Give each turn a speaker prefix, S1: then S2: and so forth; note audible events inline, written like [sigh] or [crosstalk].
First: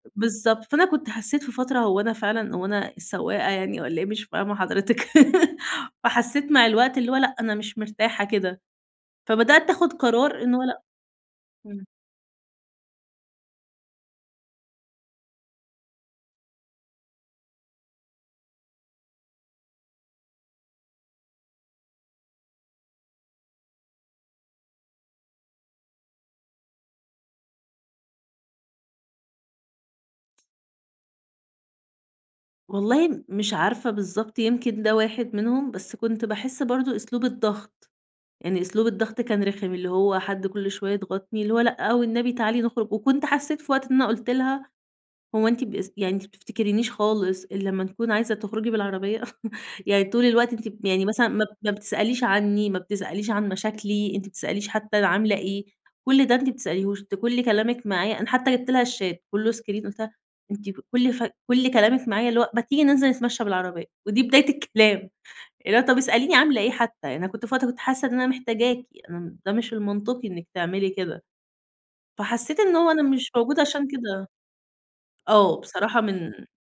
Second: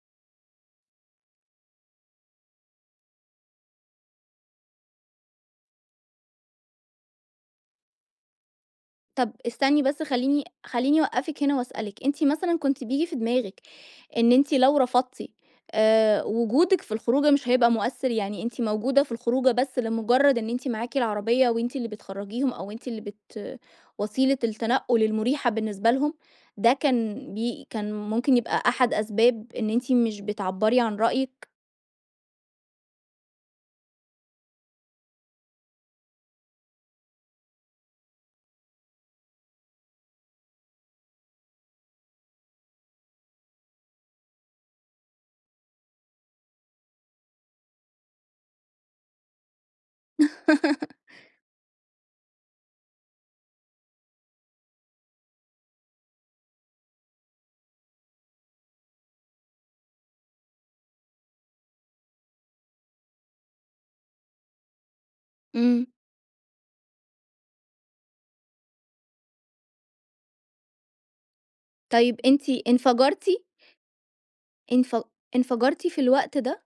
S1: بالضبط، فأنا كنت حسّيت في فترة هو أنا فعلًا هو أنا السواقة يعني، والّا إيه مش فاهمة حضرتِك؟ [laughs] فحسّيت مع الوقت اللي هو لأ، أنا مش مرتاحة كده،
S2: طب
S1: فبدأت
S2: استني
S1: آخُد
S2: بس،
S1: قرار
S2: خلّيني
S1: إن هو لأ،
S2: خلّيني أوقفِك هنا
S1: إمم.
S2: وأسألِك، أنتِ مثلًا كنتِ بييجي في دماغِك إن أنتِ لو رفضتِ، آآ وجودِك في الخروجة مش هيبقى مؤثّر؟ يعني أنتِ موجودة في الخروجة بس لمجرّد إن أنتِ معاكِ العربية وأنتِ اللي بتخرجيهم، أو وأنتِ اللي بت وسيلة التنقل المريحة بالنسبة لهم؟ ده كان بي كان ممكن يبقى أحد أسباب إن أنتِ مش بتعبّري عن رأيِك؟
S1: والله م مش عارفة بالضبط يمكن ده واحد منهم، بس كنت باحس برضه أسلوب الضغط، يعني أسلوب الضغط كان رخم، اللي هو حد كل شوية يضغطني، اللي هو "لأ والنبي تعالي نخرج." وكنت حسّيت في وقت إن أنا قُلت لها: "هو أنتِ بس يعني أنتِ ما بتفتكرينش خالص الّا ما نكون عايزة تخرجي بالعربية؟! [chuckles] يعني طول الوقت أنتِ ب
S2: [laughs]
S1: يعني مثلًا ما ب ما بتسأليش عنّي، ما بتسأليش عن مشاكلي، أنتِ ما بتسأليش حتى أنا عاملة إيه، كل ده أنتِ ما بتسأليهوش، أنتِ كل كلامِك معايا" أنا حتى جبت لها الشات كلّه اسكرين، قُلتها أنتِ: "ف كل ف كل كلامِك معايا اللي هو ما تيجي ننزل نتمشى بالعربية، ودي بداية الكلام، اللي هو
S2: إمم.
S1: طب اسأليني عاملة إيه حتى يعني، أنا كنت في وقت كنت حاسّة إن أنا محتاجاكِ، أنا م ده مش المنطقي إنِّك تعملي كده."
S2: طيب أنتِ
S1: فحسّيت إن هو أنا مش
S2: انفجرتِ؟
S1: موجودة عشان كده،
S2: انف
S1: آه
S2: انفجرتِ
S1: بصراحة
S2: في الوقت
S1: من
S2: ده؟